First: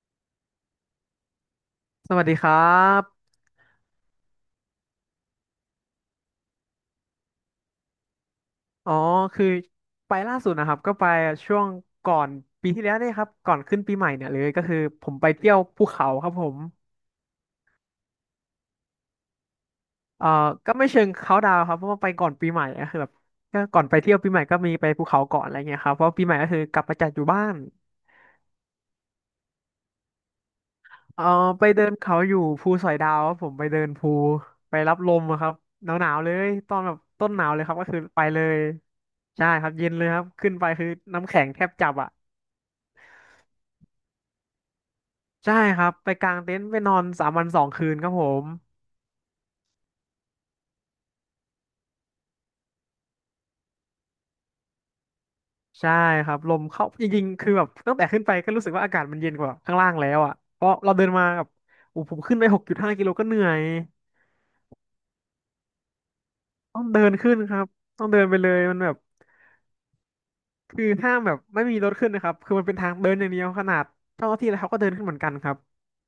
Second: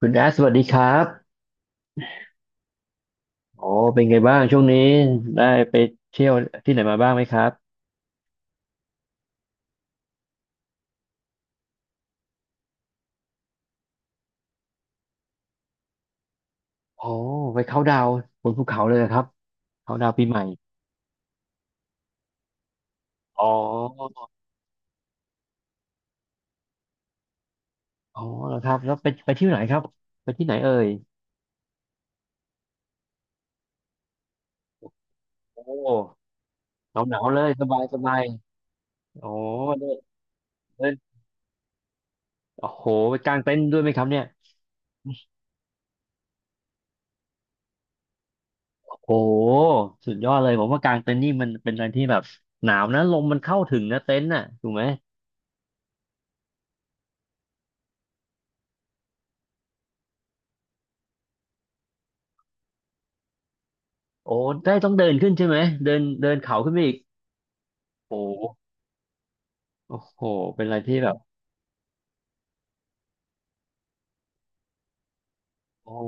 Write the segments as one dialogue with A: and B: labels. A: คุณแอสสวัสดีครับ
B: สวัสดีครับ
A: โอ้เป็นไงบ้างช่วงนี้ได้ไปเที่ยวที่ไหนมาบ้างไหมครับ
B: อ๋อคือไปล่าสุดนะครับก็ไปช่วงก่อนปีที่แล้วเนี่ยครับ ก่อนขึ้นปีใหม่เนี่ยเลยก็คือผมไปเที่ยวภูเขาครับผม
A: โอ้ไปเขาท์ดาวน์บนภูเขาเลยเหรอครับเขาท์ดาวน์ปี
B: เอ่อ
A: ใหม่
B: ก็ไม่เชิงเขาดาวครับเพราะว่าไปก่อนปีใหม่ก็คือแบบ
A: อ๋
B: ก็ก่อนไปเที่ยว
A: อ
B: ปีใหม่ก็มีไปภูเขาก่อนอะไรเงี้ยครับเพราะปีใหม่ก็คือกลับมาจัดอยู่บ้าน
A: อ๋อแล้วครับแล้วไปที่ไหนครับไปที่ไหนเอ่ย
B: เอ่อไปเดินเขาอยู่ภูสอยดาวครับผมไปเดินภูไปรับลมอะครับ
A: โอ้
B: หนาวๆเลยตอนแบ
A: ห
B: บ
A: นาวหนาว
B: ต้น
A: เล
B: หนา
A: ย
B: วเล
A: ส
B: ยครับ
A: บาย
B: ก็
A: ส
B: คือ
A: บา
B: ไป
A: ย
B: เลย
A: โอ้
B: ใช่ครับ
A: เดิ
B: เย็น
A: น
B: เลยครับขึ้นไป
A: เดิ
B: คือ
A: น
B: น้ำแข็งแทบจับอะ
A: โอ้โหไปกางเต็นท์ด้วยไหมครับเนี่ย
B: ใช่ครับไปกางเต็นท์ไปนอนสามวันสองคืนครับผม
A: โอ้โหสุดยอดเลยผมว่ากางเต็นท์นี่มันเป็นอะไรที่แบบหนาวนะลมมันเข้าถึงนะเต็นท์น่ะถูกไหม
B: ใช่ครับลมเข้าจริงๆคือแบบตั้งแต่ขึ้นไปก็รู้สึกว่าอากาศมันเย็นกว่าข้างล่างแล้วอ่ะเพราะเราเดินมากับโอ้ผมขึ้นไป6.5 กิโลก็เหนื่อย
A: โอ้ได้ต้องเดินขึ้นใช่ไหมเดินเดินเขาขึ้นไป
B: ต้อง
A: อีก
B: เดินขึ้นครับต้อง
A: โอ้
B: เดินไปเลยมันแบบ
A: โอ้โหเป็นอะไร
B: คือ
A: ที่แบ
B: ห้า
A: บ
B: มแบบไม่มีรถขึ้นนะครับคือมันเป็นทางเดินอย่างเดียวขนาดเจ้าหน้าที่แล้วเขาก็เดินขึ้นเหมือนกันครับ
A: โอ้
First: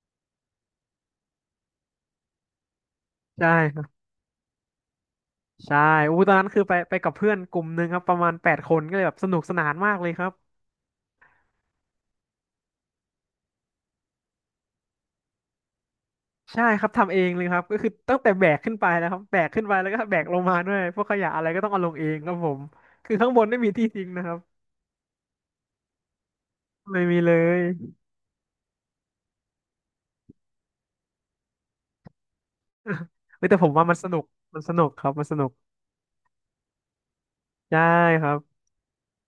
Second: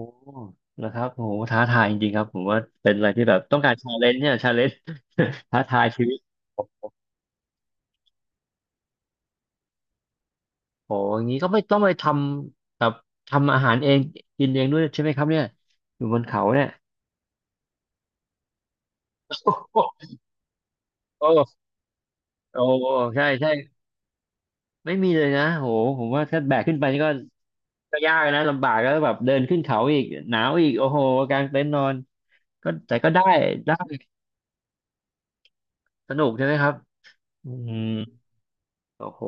A: นะครับโอ้โหท้าทายจริงๆครับผมว่าเป็นอะไรที่แบบ
B: ใช่
A: ต้องการ
B: ครั
A: ชาเล
B: บ
A: นจ์เนี่ยชาเลนจ์ ท้า
B: ใช่
A: ทายชีวิต
B: อู้ตอนนั้น
A: โอ
B: คือไป
A: ้
B: ไปกับเพื่อนกลุ่มหนึ่งครับประมาณแปดคนก็เลยแบบสนุกสนานมากเลยครับ
A: โหอย่างนี้ก็ไม่ต้องไปทำแบบทำอาหารเองกินเองด้วยใช่ไหมครับเนี่ยอยู่บนเขาเนี่
B: ใช่
A: ย
B: ครับทำเองเลยครับก็คือตั้งแต่แบกขึ้นไปนะครับแบกขึ้นไป
A: โอ
B: แล้วก็
A: ้
B: แบกลงมาด้วยพวกขยะอะไรก็
A: โอ้
B: ต้องเอาลงเองครับผ
A: โอ้
B: มคือ
A: ใช่
B: ข้างบน
A: ใช่
B: ไม่มีที่ทิ้งนะครับ
A: ไม่มีเลยนะโหผมว่าถ้าแบกขึ้นไปนี่
B: ไม่
A: ก็
B: มีเลย
A: ก็ยากนะลำบากแล้วแบบเดินขึ้นเขาอีกหนาวอีกโอ้โหกางเต็นท์นอนก็แต่ก็ ได้
B: เฮ้ยแต่ผม
A: ได้
B: ว่ามันสนุกมันสนุกครับมันสนุก
A: สนุกใช่ไหมครับอื
B: ใช่
A: ม
B: ครับ
A: โอ้โห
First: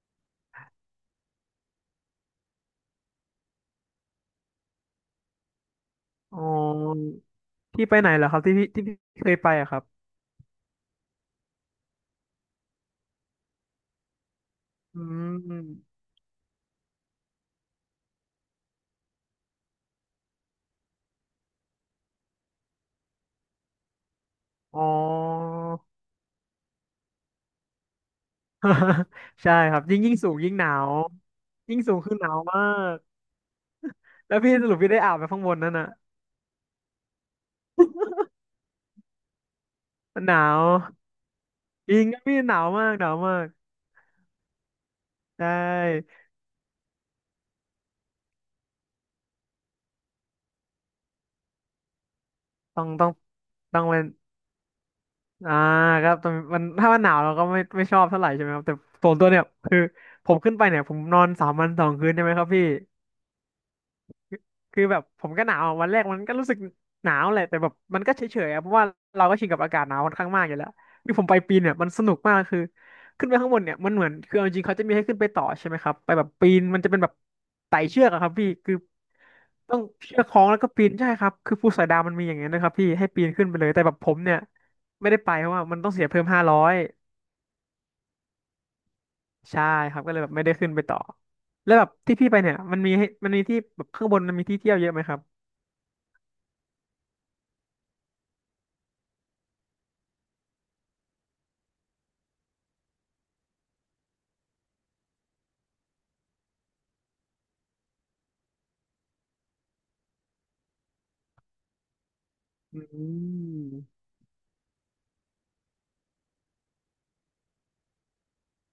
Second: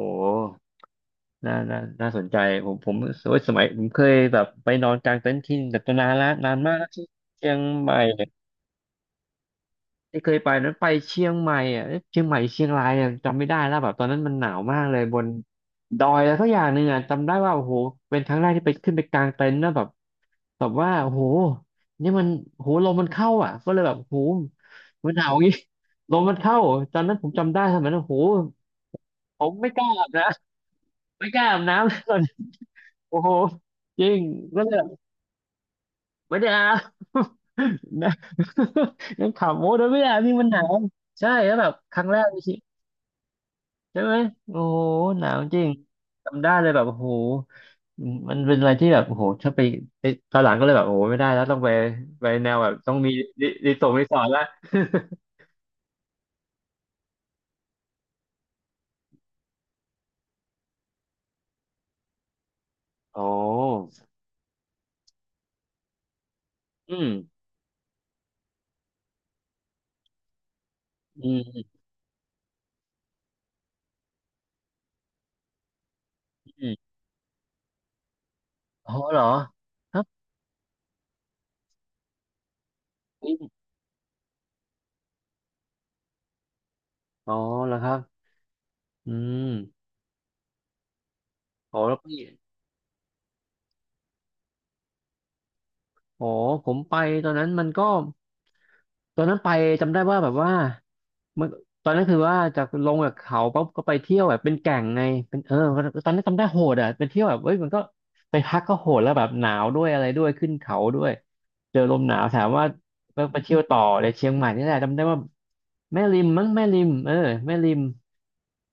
A: น่าสนใจผมโอ้ยสมัยผมเคยแบบไปนอนกลางเต็นท์ที่แต่นานแลว
B: อ๋อ
A: นานมากแล้วที่เชียง
B: พี่
A: ให
B: ไป
A: ม่
B: ไหนเหรอครับที่พี่เคยไปอะครับ
A: ที่เคยไปนั้นไปเชียงใหม่อ่ะเอ๊ะเชียงใหม่เชียงรายอ่ะจำไม่ได้แล้วแบบตอนนั้นมันหนาวมากเล
B: อื
A: ยบน
B: ม
A: ดอยแล้วสักอย่างหนึ่งอ่ะจำได้ว่าโอ้โหเป็นครั้งแรกที่ไปขึ้นไปกลางเต็นท์นะแบบแบบว่าโอ้โหนี่มันโอ้โหลมมันเข้าอ่ะก็เลยแบบโอ้โห
B: อ๋อ
A: มันหนาวอย่างงี้ ลมมันเข้าตอนนั้นผมจำได้สมัยนั้นโอ้โห ผ
B: ใช่
A: มไม่
B: ค
A: ก
B: รับ
A: ล้า
B: ยิ่ง
A: อาบ
B: ยิ่ง
A: นะ
B: สูงยิ่งหนาว
A: ไม่กล้าอาบ
B: ยิ่งสูง
A: น้ำเล
B: คือ
A: ย
B: หนาวมาก
A: โอ้โหจริง
B: แล้วพี่
A: ก็
B: ส
A: เล
B: รุ
A: ย
B: ป
A: แบ
B: พี่ได้
A: บ
B: อาบไปข้างบนนั่นน่ะ
A: ไม่ได้ อาบ นะยังขำโอ้โดนไม่ได้อาบ
B: มันห
A: นี่
B: นา
A: มันหนา
B: ว
A: วใช่แล้วแบบ
B: จ
A: ค
B: ริ
A: รั้
B: ง
A: ง
B: ค
A: แร
B: รับ
A: กใน
B: พี่
A: ชี
B: ห
A: วิต
B: นาวมากหนาวมาก
A: ใช่ไหมโอ้โหหนาว
B: ใช
A: จริง
B: ่
A: จำได้เลยแบบโอ้โหมันเป็นอะไรที่แบบโอ้โหถ้าไปไปตอนหลังก็เลยแบบโอ้โหไม่ได้แล้วต้องไปไปแนวแบบ
B: ต้อง
A: ต้อง
B: ต้อ
A: มี
B: ง
A: รีรี
B: ต้อ
A: ส
B: ง
A: อร์ท
B: เป็
A: รี
B: น
A: สอร์ทละ
B: อ่าครับต้องมันถ้ามันหนาวเราก็ไม่ชอบเท่าไหร่ใช่ไหมครับแต่ส่วนตัวเนี่ยคือผมขึ้นไปเนี่ยผมนอนสามวันสองคืนใช่ไหมครับพี่
A: โอ้
B: คือแบบผมก็หนาวอะวันแรกมันก็รู้สึก
A: อืม
B: หนาวแหละแต่แบบมันก็เฉยๆอะเพราะว่าเราก็ชินกับอากาศหนาวค่อนข้างมากอยู่แล้วคือผม
A: อื
B: ไปปีน
A: ม
B: เนี่ยมันสนุกมากคือขึ้นไปข้างบนเนี่ยมันเหมือนคือเอาจริงๆเขาจะมีให้ขึ้นไปต่อใช่ไหมครับไปแบบปีน
A: อื
B: มันจะ
A: ม
B: เป็นแบบไต่เชือกอะครับพี่คือ
A: โอ๋อเหรอ
B: ต้อง
A: ครับ
B: เชือกคล้องแล้วก็ปีนใช่ครับคือภูสอยดาวมันมีอย่างเงี้ยนะครับพี่ให้ปีนขึ้นไป
A: อ
B: เลยแต่แบบผมเนี่ยไม่ได้ไปเพราะว่ามันต้องเสียเพิ่ม500
A: อ๋อเหรอครับอื
B: ใช่
A: ม
B: ครับก็เลยแบบไม่ได้ขึ้นไปต่อแล้
A: โอ
B: วแบบ
A: แล้ว
B: ที่
A: พี่
B: พี่ไปเนี่ยมันมีให้มันมีที่แบบข้างบนมันมีที่เที่ยวเยอะไหมครับ
A: อ๋อผมไปตอนนั้นมันก็ตอนนั้นไปจำได้ว่าแบบว่ามันตอนนั้นคือว่าจากลงจากเขาปั๊บก็ไปเที่ยวแบบเป็นแก่งไงเป็นเออตอนนั้นจำได้โหดอ่ะเป็นเที่ยวแบบเอ้ยมันก็ไปพักก็โหดแล้วแบบหนาวด้วยอะไรด้วยขึ้นเขาด้วยเจอลมหนาวถามว่า
B: อื
A: ไปเที่ยวต่อ
B: ม
A: ในเชียงใหม่นี่แหละจำได้ว่าแม่ริมมั้งแม่ริมเออแม่ริม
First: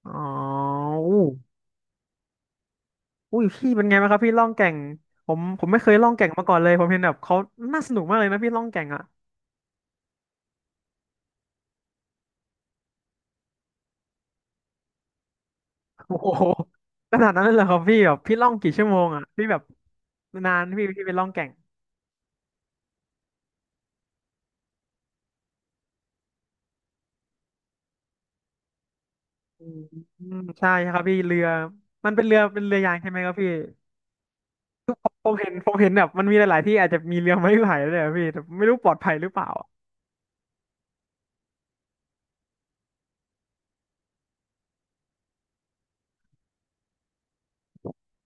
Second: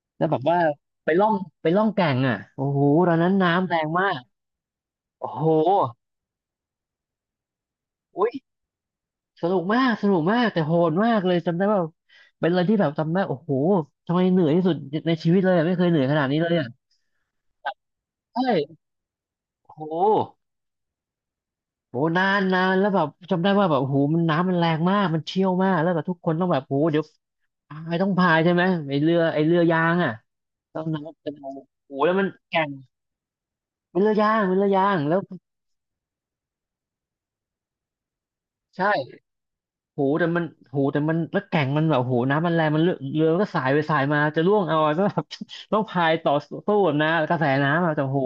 B: อ๋อ
A: แล้วแบบว่าไป
B: อู้
A: ล่องไปล่องแก่งอ่ะโอ้โหตอนนั้น
B: อุ้ย
A: น้ำ
B: พี่
A: แร
B: เป็น
A: ง
B: ไง
A: มา
B: บ้างค
A: ก
B: รับพี่ล่องแก่ง
A: โอ้
B: ผม
A: โห
B: ผมไม่เคยล่องแก่งมาก่อนเลยผมเห็นแบบเขาน่าสนุกมากเลยนะพี่ล่องแก่งอ่ะ
A: สนุกมากสนุกมากแต่โหดมากเลย จำได้ว่าเป็นอะไรที่แบบจำได้โอ้โหทำไมเหนื่อยที่สุดในชีวิตเลยอะไม่เคยเหนื่อยข
B: โอ้
A: นาดนี้
B: โห
A: เลยอ่ะ
B: ขนาดนั้นเลยเหรอครับพี่แบบพี่ล่องกี่
A: ใช่
B: ชั่วโมงอ่ะพี่แบบ
A: โอ้โห
B: นานพี่ไปล่องแก่ง
A: โหนานนานแล้วแบบจำได้ว่าแบบโอ้โหมันน้ำมันแรงมากมันเชี่ยวมากแล้วแบบทุกคนต้องแบบโอ้โหเดี๋ยวพายต้องพายใช่ไหมไอเรือ
B: อืม
A: ยางอ่ะ
B: อใช่
A: ต้อง
B: ครับพี่
A: น้ำเป็น
B: เรือ
A: โอ้โห
B: มั
A: แล้
B: น
A: ว
B: เป็
A: มั
B: น
A: น
B: เรือ
A: แก่
B: เป็น
A: ง
B: เรือยางใช่ไหมครับพี่
A: เป็นเรือยางแล้ว
B: ผมเห็นแบบมันมีหลายๆที่อาจจะมีเรือไม้ไผ่ด้วยอะพี่แต่ไม่รู้ป
A: ใช่
B: ลอดภัยหรือเปล่าอะ
A: โหแต่มันโหแต่มันแล้วแก่งมันแบบโหน้ำมันแรงมันเรือมันก็สายไปสายมาจะร่วงเอาอะก็แบบ ต้องพายต่อสู้แบบนะกระแสน้ำอะแต่โห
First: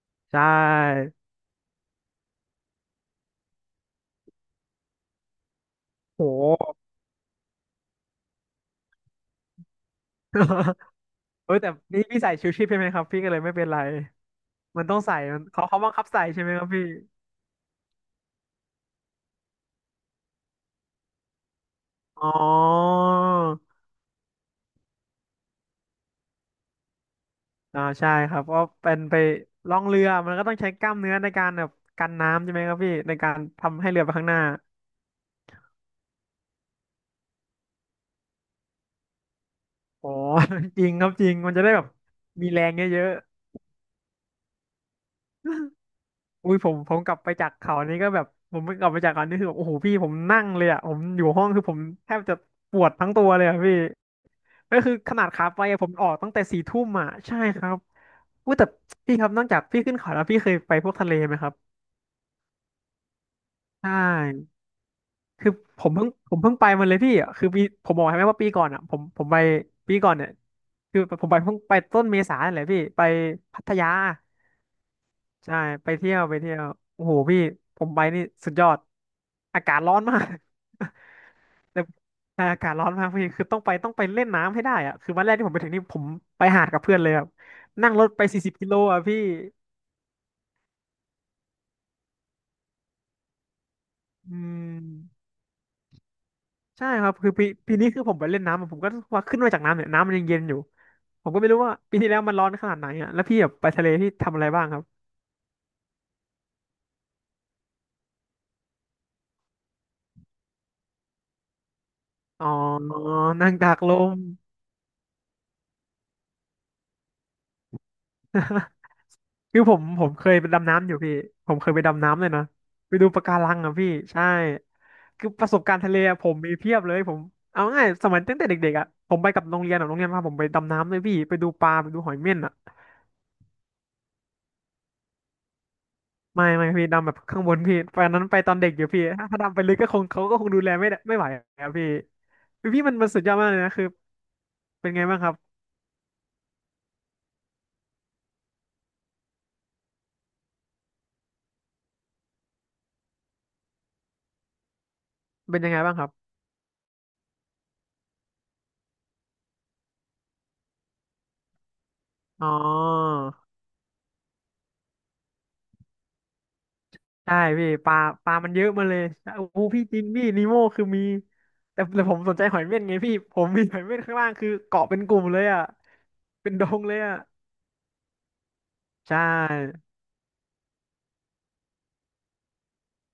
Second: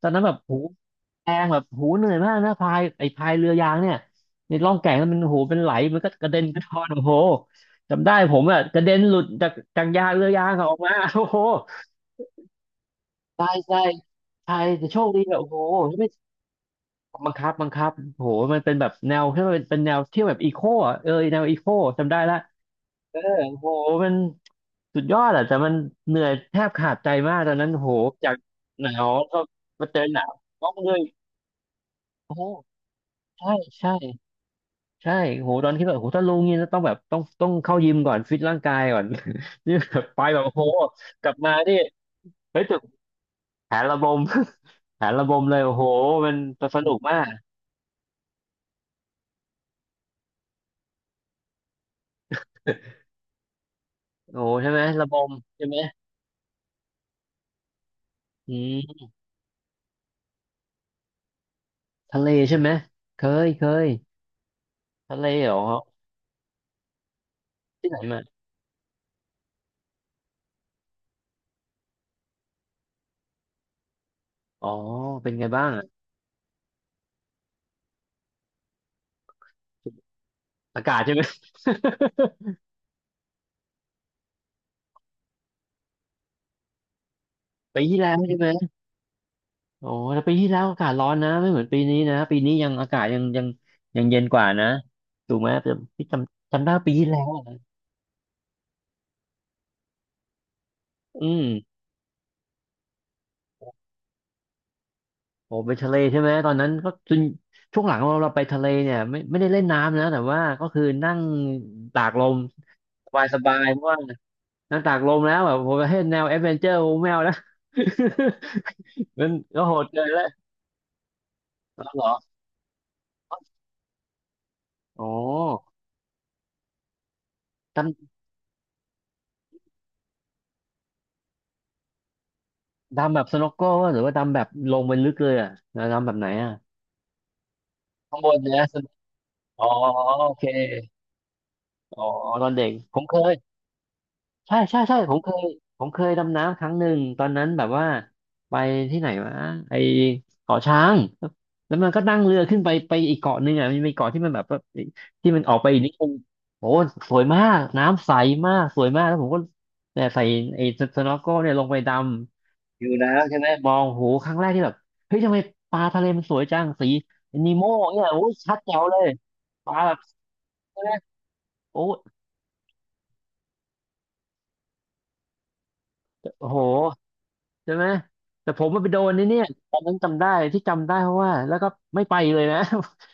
A: ตอนนั้นแบ
B: ใช
A: บโห
B: ่
A: แรงแบบโหเหนื่อยมากนะพายไอ้พายเรือยางเนี่ยในร่องแก่งนั้นมันโหเป็นไหลมันก็
B: โห
A: กระเด็นกระทอนโอ้โหจำได้ผมอะกระเด็นหลุดจากยางเรือยางอะออก มา โอ้โห
B: เออแต่นี่พี่ใส่ชูชีพใช่ไหมครับพี่ก็เลย
A: ใช่
B: ไม่เป็นไร
A: ใช่ใช่
B: มัน
A: แต่
B: ต้
A: โช
B: อง
A: ค
B: ใส่
A: ดีแบบ
B: มัน
A: โอ้โห
B: เขาเขาบังคั
A: ไม่
B: บใส่ใช่ไหมครับพี่
A: บังคับโอ้โหมันเป็นแบบแนวที่มันเป็นแนวเที่ยวแบบอีโคอะเออแนวอีโคจำได้
B: อ๋อ
A: ละ เออโหมันสุดยอดอะแต่มันเหนื่อยแทบขาดใจมากตอนนั้น
B: อ่า
A: โห
B: ใช่
A: จา
B: ค
A: ก
B: รับเพราะ
A: หนา
B: เป็น
A: ว
B: ไป
A: ก็
B: ล่อง
A: มาเจ
B: เรื
A: อ
B: อ
A: หนา
B: มั
A: ว
B: นก็ต้อง
A: ต้
B: ใช้
A: อง
B: ก
A: เล
B: ล้าม
A: ย
B: เนื้อในการแบบกัน
A: โอ้โห
B: น้ำใช่ไหมครับพี่ในการ
A: ใช่
B: ทำให้
A: ใช่
B: เรือไปข้างหน้า
A: ใช่โหตอนที่แบบโหถ้าลงนี่ต้องแบบต้องเข้ายิมก่อนฟิตร่างกายก่อน นี่แบบ
B: อ๋อ
A: ไปแบบโอ้โห
B: จริงครับจ
A: กลั
B: ริ
A: บ
B: งมั
A: มา
B: นจะได้
A: ที่
B: แบบมีแร
A: เฮ้ย
B: ง
A: จุด
B: เยอะ
A: แผนระบม แผนระบมเลยโอ้โหมัน
B: อุ้ยผม
A: สนุ
B: ผ
A: ก
B: มกลั
A: มา
B: บ
A: ก
B: ไปจากเขานี่ก็แบบผมกลับไปจากเขานี่คือแบบโอ้โหพี่ผมนั่งเลยอ่ะผมอยู่ห้องคือผมแทบจะปวดทั้งตัวเลยอ่ะพี่
A: โอ้โหใช่
B: ก็
A: ไหม
B: คือ
A: ระ
B: ข
A: บ
B: นาด
A: ม
B: ขาไป
A: ใช่ไหม
B: อะผมออกตั้งแต่4 ทุ่มอ่ะใช่ครับอุ้
A: อื
B: ยแต่
A: ม
B: พี่ครับนอกจากพี่ขึ้นเขาแล้วพี่เคยไปพวกทะเลไหมครับ
A: ทะเลใช่ไหม เคยเคย
B: ใช่
A: ทะเล
B: คื
A: เห
B: อ
A: รอ
B: ผมเพิ่งไปมาเลยพี่อะคือปีผ
A: ที่
B: ม
A: ไหน
B: บอกให้
A: มา
B: ไหมว่าปีก่อนอ่ะผมไปปีก่อนเนี่ยคือผมไปเพิ่งไปต้นเมษาเนี่ยแหละพี่ไปพัทยา
A: อ๋อเป็นไง
B: ใช่
A: บ้าง
B: ไปเที่ยวไปเที่ยวโอ้โหพี่ผมไปนี่สุดยอดอากาศร้อนมาก
A: อากาศใช่ไหม
B: แต่ใช่ อากาศร้อนมากพี่คือต้องไปเล่นน้ำให้ได้อะคือวันแรกที่ผมไปถึงนี่ผมไปหาดกับเพื่อนเลยครับ
A: ปี
B: นั่ง
A: ที่
B: รถ
A: แล้ว
B: ไป
A: ใช่
B: สี่
A: ไหม
B: สิบกิโลอ่ะพี่
A: โอ้แต่ปีที่แล้วอากาศร้อนนะไม่เหมือนปีนี้นะปีนี้ยังอากาศยังเย็น
B: อื
A: กว่านะ
B: ม
A: ถูกไหมแต่พี่จำได้
B: ใช่
A: ปี
B: ค
A: ที่
B: รับ
A: แล้ว
B: คือปี
A: อะ
B: ปีนี้คือผมไปเล่นน้ำอะผมก็ว่าขึ้นมาจากน้ำเนี่ยน้ำมันยังเย็นอยู่ผ
A: อื
B: มก็
A: ม
B: ไม่รู้ว่าปีที่แล้วมันร้อนขนาดไหนอ่ะแล้วพี่แบบไปทะเลพี่ทำอะไรบ้างครับ
A: โอ้ไปทะเลใช่ไหมตอนนั้นก็จนช่วงหลังเราไปทะเลเนี่ยไม่ได้เล่นน้ำนะแต่ว่าก็คือนั่งตากลม
B: อ๋อ
A: สบายส
B: นั่ง
A: บาย
B: ตา
A: เพ
B: ก
A: ราะ
B: ล
A: ว่า
B: ม
A: นั่งตากลมแล้วแบบผมให้แนวแอดเวนเจอร์โมแมวนะ มัน
B: คื
A: ก็
B: อ
A: โห
B: ผม
A: ดเกิ
B: ผ
A: น
B: มเค
A: แล้ว
B: ยไปดำน้ำอยู่พี่ผมเคยไป
A: เหร
B: ดำ
A: อ
B: น้ำเลยนะไปดูปะการังอ่ะพี่ใช่
A: อ๋อ
B: คือประสบการณ์ทะเลอะผมมีเพียบเลยผมเอาง่ายสมัยตั้งแต่เด็กๆอ่ะผมไปกับโรงเรียนอ่ะโรงเรียนพาผมไปดำน้ำเลยพี่ไปดูปลาไปดูหอยเม่นอ่ะ
A: ดำแบบสโนว์โก้หรือว่าดำแบบลงไปลึกเลยอ่ะแล้วดำแบบไหน
B: ไม่
A: อ่ะ
B: ไม่พี่ดำแบบข้างบนพี่ตอน
A: ข้าง
B: นั้น
A: บ
B: ไป
A: น
B: ต
A: เนี่
B: อน
A: ย
B: เด็กอยู่พี่ถ้าดำไป
A: อ๋อ
B: ลึกก็คงเขา
A: โอ
B: ก็ค
A: เค
B: งดูแลไม่ได้ไม่ไหวอ่ะพี่
A: อ๋อตอนเด็
B: พี่
A: ก
B: พี่มั
A: ผ
B: น
A: ม
B: มัน
A: เค
B: สุดย
A: ย
B: อดมากเลยนะคือ
A: ใช่ใช่
B: เป็น
A: ใช่
B: ไง
A: ผ
B: บ้า
A: ม
B: งค
A: เค
B: รับ
A: ยดำน้ำครั้งหนึ่งตอนนั้นแบบว่าไปที่ไหนวะไอเกาะช้างแล้วมันก็นั่งเรือขึ้นไปไปอีกเกาะหนึ่งอ่ะมันมีเกาะที่มันแบบว่าที่มันออก
B: เป็น
A: ไป
B: ยังไง
A: อีกนิ
B: บ้า
A: ด
B: งค
A: นึ
B: รับ
A: งโอ้สวยมากน้ำใสมากสวยมากแล้วผมก็เนี่ยใส่ไอ้สโนว์โก้เนี่ยลงไปด
B: อ๋อ
A: ำ อยู่แล้วใช่ไหมมองโหครั้งแรกที่แบบเฮ้ยทำไมปลาทะเลมันสวยจังสี
B: ใช่
A: นี
B: พี่
A: โม่
B: ปลา
A: เนี่ยโอ้
B: ป
A: ย
B: ลามัน
A: ชัด
B: เยอะ
A: แจ๋ว
B: มาเล
A: เล
B: ย
A: ย
B: โอ้โห
A: ปลา
B: พี่
A: แบบ
B: จินพี่นีโม่
A: ใช่
B: คือ
A: ไหม
B: มี
A: โอ้
B: แต่ผมสนใจหอยเม่นไงพี่ผมมีหอยเม่นข้างล่างคือเกาะเป็นกลุ่มเลยอ่ะ
A: โอ้
B: เป็น
A: โห
B: ดงเลยอ่ะ
A: ใช่ไหมแต่ผมมันไปโดน
B: ใช
A: นี่เนี่ยตอน
B: ่
A: นั้นจำได้ที่จำได้เพราะว่าแล้วก็ไม่ไปเลยนะ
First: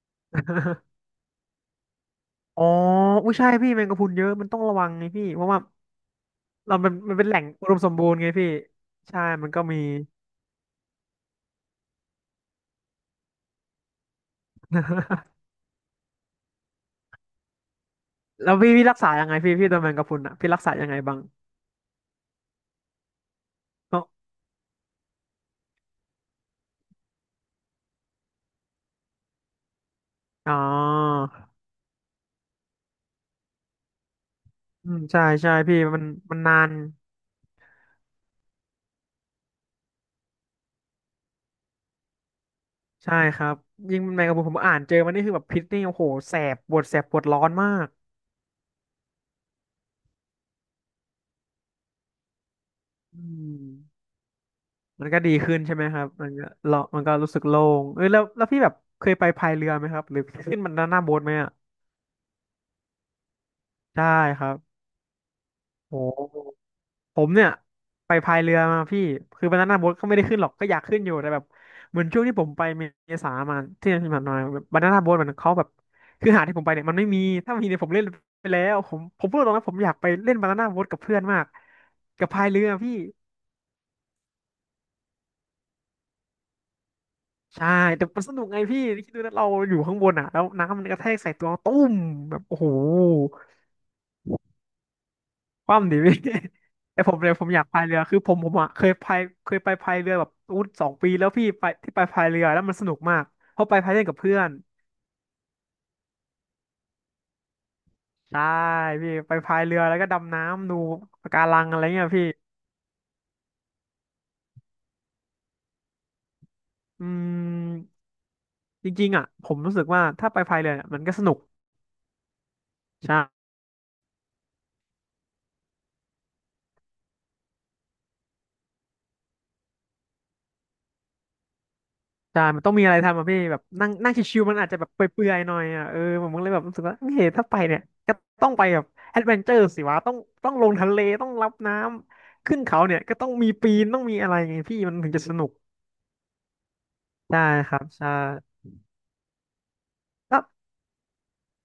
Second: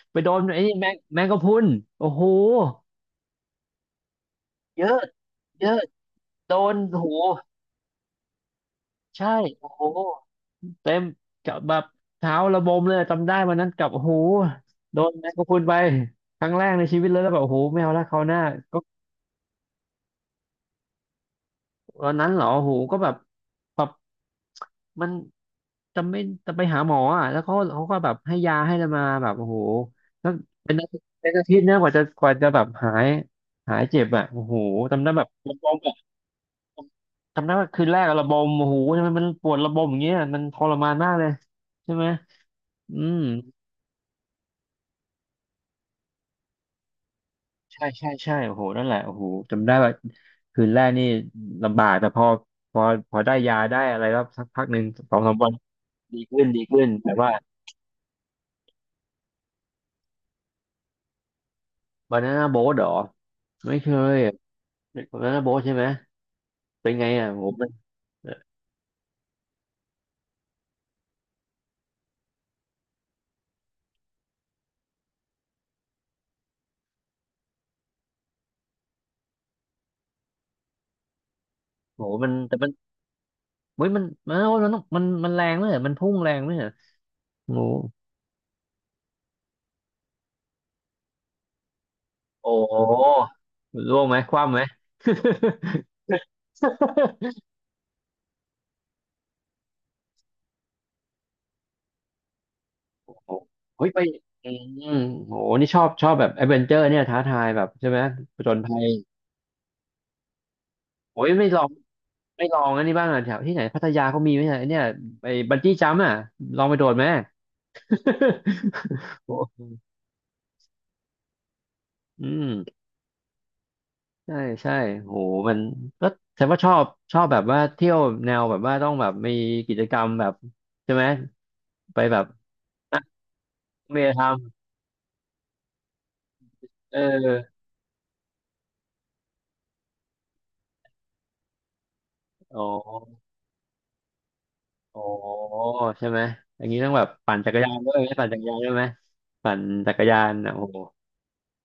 A: ไปโดนไอ้นี่แมง แมงกะพรุนโอ้โห
B: อ๋ออุ้ยใช่พี่แมงกะพรุนเยอะมันต้องระ
A: เย
B: วัง
A: อะ
B: ไงพี่เพราะว่า
A: เยอะโด
B: เรา
A: น
B: มัน
A: โอ้โห
B: มันเป็นแหล่งอุดมสมบูรณ์ไงพี่ใช่
A: ใช่
B: มันก็
A: โอ้
B: มี
A: โหเต็มกับแบบเท้าระบมเลยจำได้วันนั้นกับโอ้โหโดนแม งกะพรุนไปครั้งแรกในชีวิตเลยแล้วแบบโอ้โหไม่เอาละคราวหน้า
B: แล้วพี่รักษายังไงพี่โดนแมงกะพรุนอ่ะพี่รักษายังไงบ้าง
A: วันนั้นเหรอโหก็แบบแบบ
B: เนอะ
A: มันจะไม่จะไปหาหมออ่ะแล้วเขาก็แบบให้ยาให้อะไรมาแบบโอ้โหแล้ว
B: อ๋อ
A: เป็นอาทิตย์เป็นอาทิตย์นะกว่าจะแบบหายหายเจ็บอ่ะโอ้โห
B: อืม
A: จำได้แบ
B: ใช่
A: บ
B: ใช่
A: ระบม
B: พี่
A: อ่ะ
B: มันมันนาน
A: จำได้ว่าคืนแรกอะระบมโอ้โหทำไมมันปวดระบมอย่างเงี้ยมันทรมานมากเลยใช่ไหมอื
B: ใช่
A: ม
B: ครับยิ่งแมงกะพรุนผมอ่านเจอมันนี่คือแบบพิษนี่โอ้โหแสบปวดแสบปวดร้อนมา
A: ใช่
B: ก
A: ใช่ใช่โอ้โหนั่นแหละโอ้โหจำได้ว่าคืนแรกนี่ลำบากแต่พอพอ
B: อื
A: ได้ยา
B: ม
A: ได้อะไรก็สักพักหนึ่ง
B: มัน
A: สอ
B: ก็
A: งสา
B: ดี
A: มวัน
B: ขึ้นใช่ไหมครับ
A: ดี
B: มัน
A: ขึ้
B: ก็
A: นดีขึ้
B: เลาะ
A: น
B: มัน
A: แต่
B: ก็รู้
A: ว่า
B: สึกโล่งเออแล้วพี่แบบเคยไปพายเรือไหมครับหรือขึ้นมันด้านหน้าโบ๊ทไหมอ่ะ
A: บานาน่าโบ๊ทหรอไม่เค
B: ใช่
A: ย
B: ครับ
A: บานาน่าโบ๊ทใช่ไหม
B: โอ้
A: เป็นไง
B: ผ
A: อ่ะ
B: ม
A: โห
B: เนี่ย
A: มัน
B: ไป
A: เออ
B: พายเรือมาพี่ คือวันนั้นนะโบ๊ทก็ไม่ได้ขึ้นหรอกก็อยากขึ้นอยู่แต่แบบเหมือนช่วงที่ผมไปเมษามาที่ผ่านมาแบบบานาน่าโบ๊ทมันเขาแบบคือหาดที่ผมไปเนี่ยมันไม่มีถ้ามีเนี่ยผมเล่นไปแล้วผมพูดตรงนะผมอยากไปเล่นบานาน่าโบ๊ทกับเพื่อนมาก
A: โห
B: กั
A: มั
B: บ
A: น
B: พายเรือพี่
A: เฮ้ยมันต้องมันแรงไหมอะมันพุ่งแรงไหมอะโห
B: ใช่แต่มันสนุกไงพี่คิดดูนะเราอยู่ข้างบนอ่ะแล้วน้ำมันกระแทกใส่ตัวตุ้มแบบ
A: โอ้
B: โอ้โห
A: โหร่วงไหมคว่ำไหม
B: คว่ำดิพี่ แต่ผมเนี่ยผมอยากพายเรือคือผมอ่ะเคยพายเคยไปพายเรือแบบอู้2 ปีแล้วพี่ไปที่ไปพายเรือแล้วมันสนุก
A: โอ้
B: มา ก
A: โห
B: เพราะไป
A: เฮ้ย
B: พาย
A: ไป
B: เล่นกับเพื่อ
A: อื
B: น
A: มโหนี่ชอบชอบแบบแอดเวนเจอร์เนี่ยท้าทายแบบใช่ไหมผ
B: ใช่
A: จญภัย
B: พี่ไปพายเรือแล้วก็ดำน้ำดู
A: โอ้ย
B: ปะกา
A: ไม่ล
B: รั
A: อ
B: ง
A: ง
B: อะไรเงี้ยพี่
A: ไม่ลองอันนี้บ้างอ่ะแถวที่ไหนพัทยาเขามีไหมเนี่ยไอเนี่ยไอบันจี้จัมป์อ่ะลองไปโดดไห
B: อื
A: ม
B: มจริงๆ อ่ะ
A: โห
B: ผมรู้สึกว่าถ้าไปพายเรือเนี่ยมันก็สนุก
A: อืม
B: ใช่
A: ใช่ใช่โหมันก็แสดงว่าชอบชอบแบบว่าเที่ยวแนวแบบว่าต้องแบบมีกิจกรรมแบบใช่ไหมไปแบบ
B: ใช่มันต้องมีอะไรทำอ่ะพี่แบบนั่ง
A: เม
B: นั่ง
A: ท
B: ชิวๆมันอาจจะแบบเปื่อยๆหน่อยอ่ะเออผมก็เลยแบบรู้สึก
A: ำ
B: ว่า
A: เอ
B: เฮ้ยถ้าไป
A: อ
B: เนี่ยก็ต้องไปแบบแอดเวนเจอร์สิวะต้องลงทะเลต้องรับน้ำขึ้
A: อ๋อ
B: นเขาเนี่ยก็ต้องมีปีนต้องมีอะไรไงพี่มัน
A: อ๋อ
B: ถึงจะสนุก
A: ใช่ไหมอย่างนี้ต้องแบบปั่น
B: ใช่
A: จักร
B: ค
A: ยาน
B: รับ
A: ด้วยไห
B: ใช่
A: มปั่นจักรยาน
B: ก็
A: อ่ะโอ้โห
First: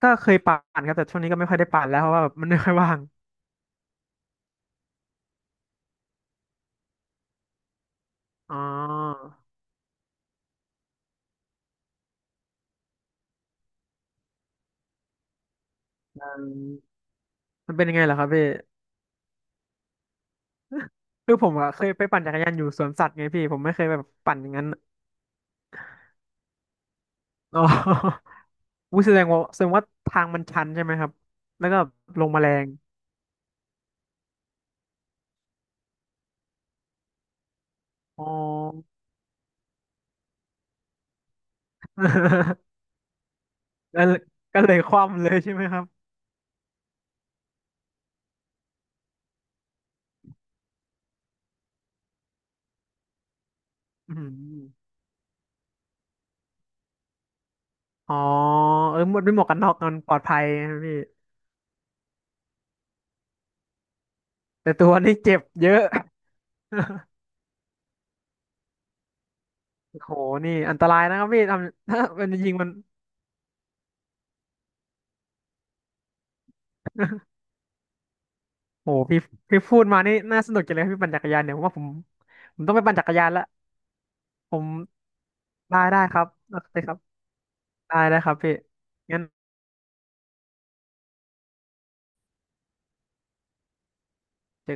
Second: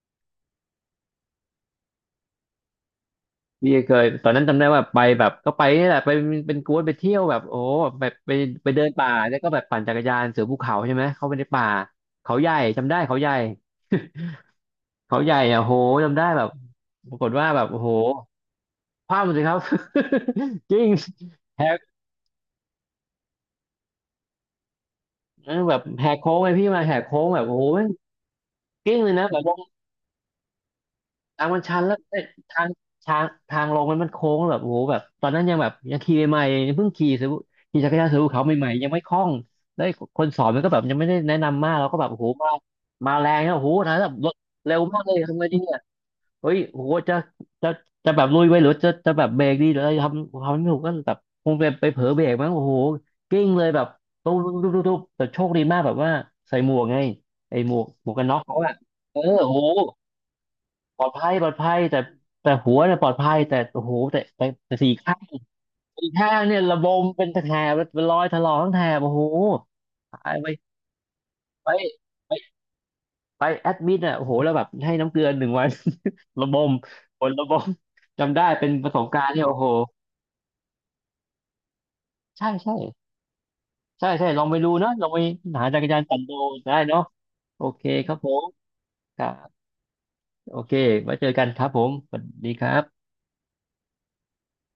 B: ก็เคยปั่นครับแต่ช่วงนี้ก็ไม่ค่อยได้ปั่นแล้วเพราะว่าแบบมันไม่ค่อยว่าง
A: พี่เคยตอนนั้นจำได้ว่าไปแบบก็ไปนี่แหละไปเป็นกวนไปเที่ยวแบบโอ้โหแบบไป
B: อ๋อ
A: ไปเดินป่าแล้วก็แบบปั่นจักรยานเสือภูเขาใช่ไหมเข้าไปในป่าเขาใหญ่จำได้เขาใหญ่ เขาใหญ่อะโหจำได้แบบปรากฏว่าแบบ
B: มัน
A: โอ้
B: เป็น
A: โห
B: ยังไงเหรอครับพี่
A: พลาดหมดเลยครับ จริง
B: คือผม
A: แห
B: อะ
A: ก
B: เคยไปปั่นจักรยานอยู่สวนสัตว์ไงพี่ผมไม่เคยแบบปั่นอย่างนั้น
A: เออแบบแหกโค้งไปพี่มาแหกโค้งแบบโอ้
B: อ๋อ
A: โหแม่งกิ้
B: อุ้
A: ง
B: ย
A: เล
B: แส
A: ย
B: ด
A: นะ
B: ง
A: แบ
B: ว่า
A: บล
B: แส
A: ง
B: ดงว่าทางมันชันใช่ไหมครับ
A: ทางมัน
B: แล้ว
A: ชั
B: ก็
A: นแล้วเอ้
B: ล
A: ย
B: งมาแร
A: ทา
B: ง
A: งทางลงมันโค้งแล้วแบบโอ้โหแบบตอนนั้นยังแบบยังขี่ใหม่ๆเพิ่งขี่ซื้อขี่จักรยานซื้อ
B: อ๋อ
A: ภูเขาใหม่ๆยังไม่คล่องแล้วคนสอนมันก็แบบยังไม่ได้แนะนำมากเราก็แบบโอ้โหมา มาแรงนะโอ้โหนะ
B: แล้ว
A: แบบรถ
B: ก็เล
A: เร็
B: ย
A: ว
B: ค
A: มากเลย
B: ว่ำเลย
A: ทำไง
B: ใช่
A: ดี
B: ไหมครับ
A: เฮ้ยโหจะจะจะแบบลุยไปหรือจะแบบเบรกดีหรืออะไรทำไม่ถูกก็แบบคงไปไปเผลอเบรกมั้งโอ้โหกิ้งเลยแบบ
B: อื
A: ตุ๊บตุ๊บตุ๊บตุ๊บ
B: ม
A: ตุ๊บแต่โชคดีมากแบบว่าใส่หมวกไงไอ้หมวกหม
B: อ๋
A: วก
B: อ
A: กันน็อกเขาอะ
B: เออห
A: เอ
B: ม
A: อ
B: ดไม่หมวก
A: โอ้
B: กั
A: โห
B: นน็อกมันปลอดภัยนะพี่
A: ปลอดภัยปลอดภัยแต่หัวเนี่ยปลอดภัยแต่โอ้โหแต่แต่
B: แต่
A: แต่
B: ตั
A: สี่
B: วนี่
A: ข้าง
B: เจ็บเยอะ
A: เนี่ยระบมเป็นแถบเป็นรอยถลอกทั้งแถบโอ้โห
B: โห
A: ตายไป
B: นี่อันตรายนะครับพี่ทำ ถ้ามันยิง
A: ไป
B: มัน
A: ไปแอดมิดอ่ะโอ้โหแล้วแบบให้น้ำเกลือหนึ่งวัน ระบมผล ระบมจำได้เป็นป
B: โห
A: ระสบ
B: พี่
A: การณ์เนี่ยโอ้
B: พี่
A: โห
B: พูดมานี่น่าสนุกจังเลยครับพี่ปั่นจักรยานเดี๋ยวผมว่าผม
A: ใช่
B: ผมต้
A: ใช่
B: องไปปั่นจักรยานละ
A: ใช่ใช่ลอง
B: ผ
A: ไป
B: ม
A: ดูเนาะลองไปหาจั
B: ได้
A: กรยา
B: ได้
A: น
B: ค
A: ปั่น
B: รับ
A: ดู
B: โอเค
A: ได้
B: ครับ
A: เนาะโอเค
B: ได้
A: ครั
B: ได้
A: บผ
B: ครับ
A: ม
B: พี่
A: ค
B: งั้น
A: รับโอเคไว้เจอกันครับผมสวัสดีครับ
B: เจอ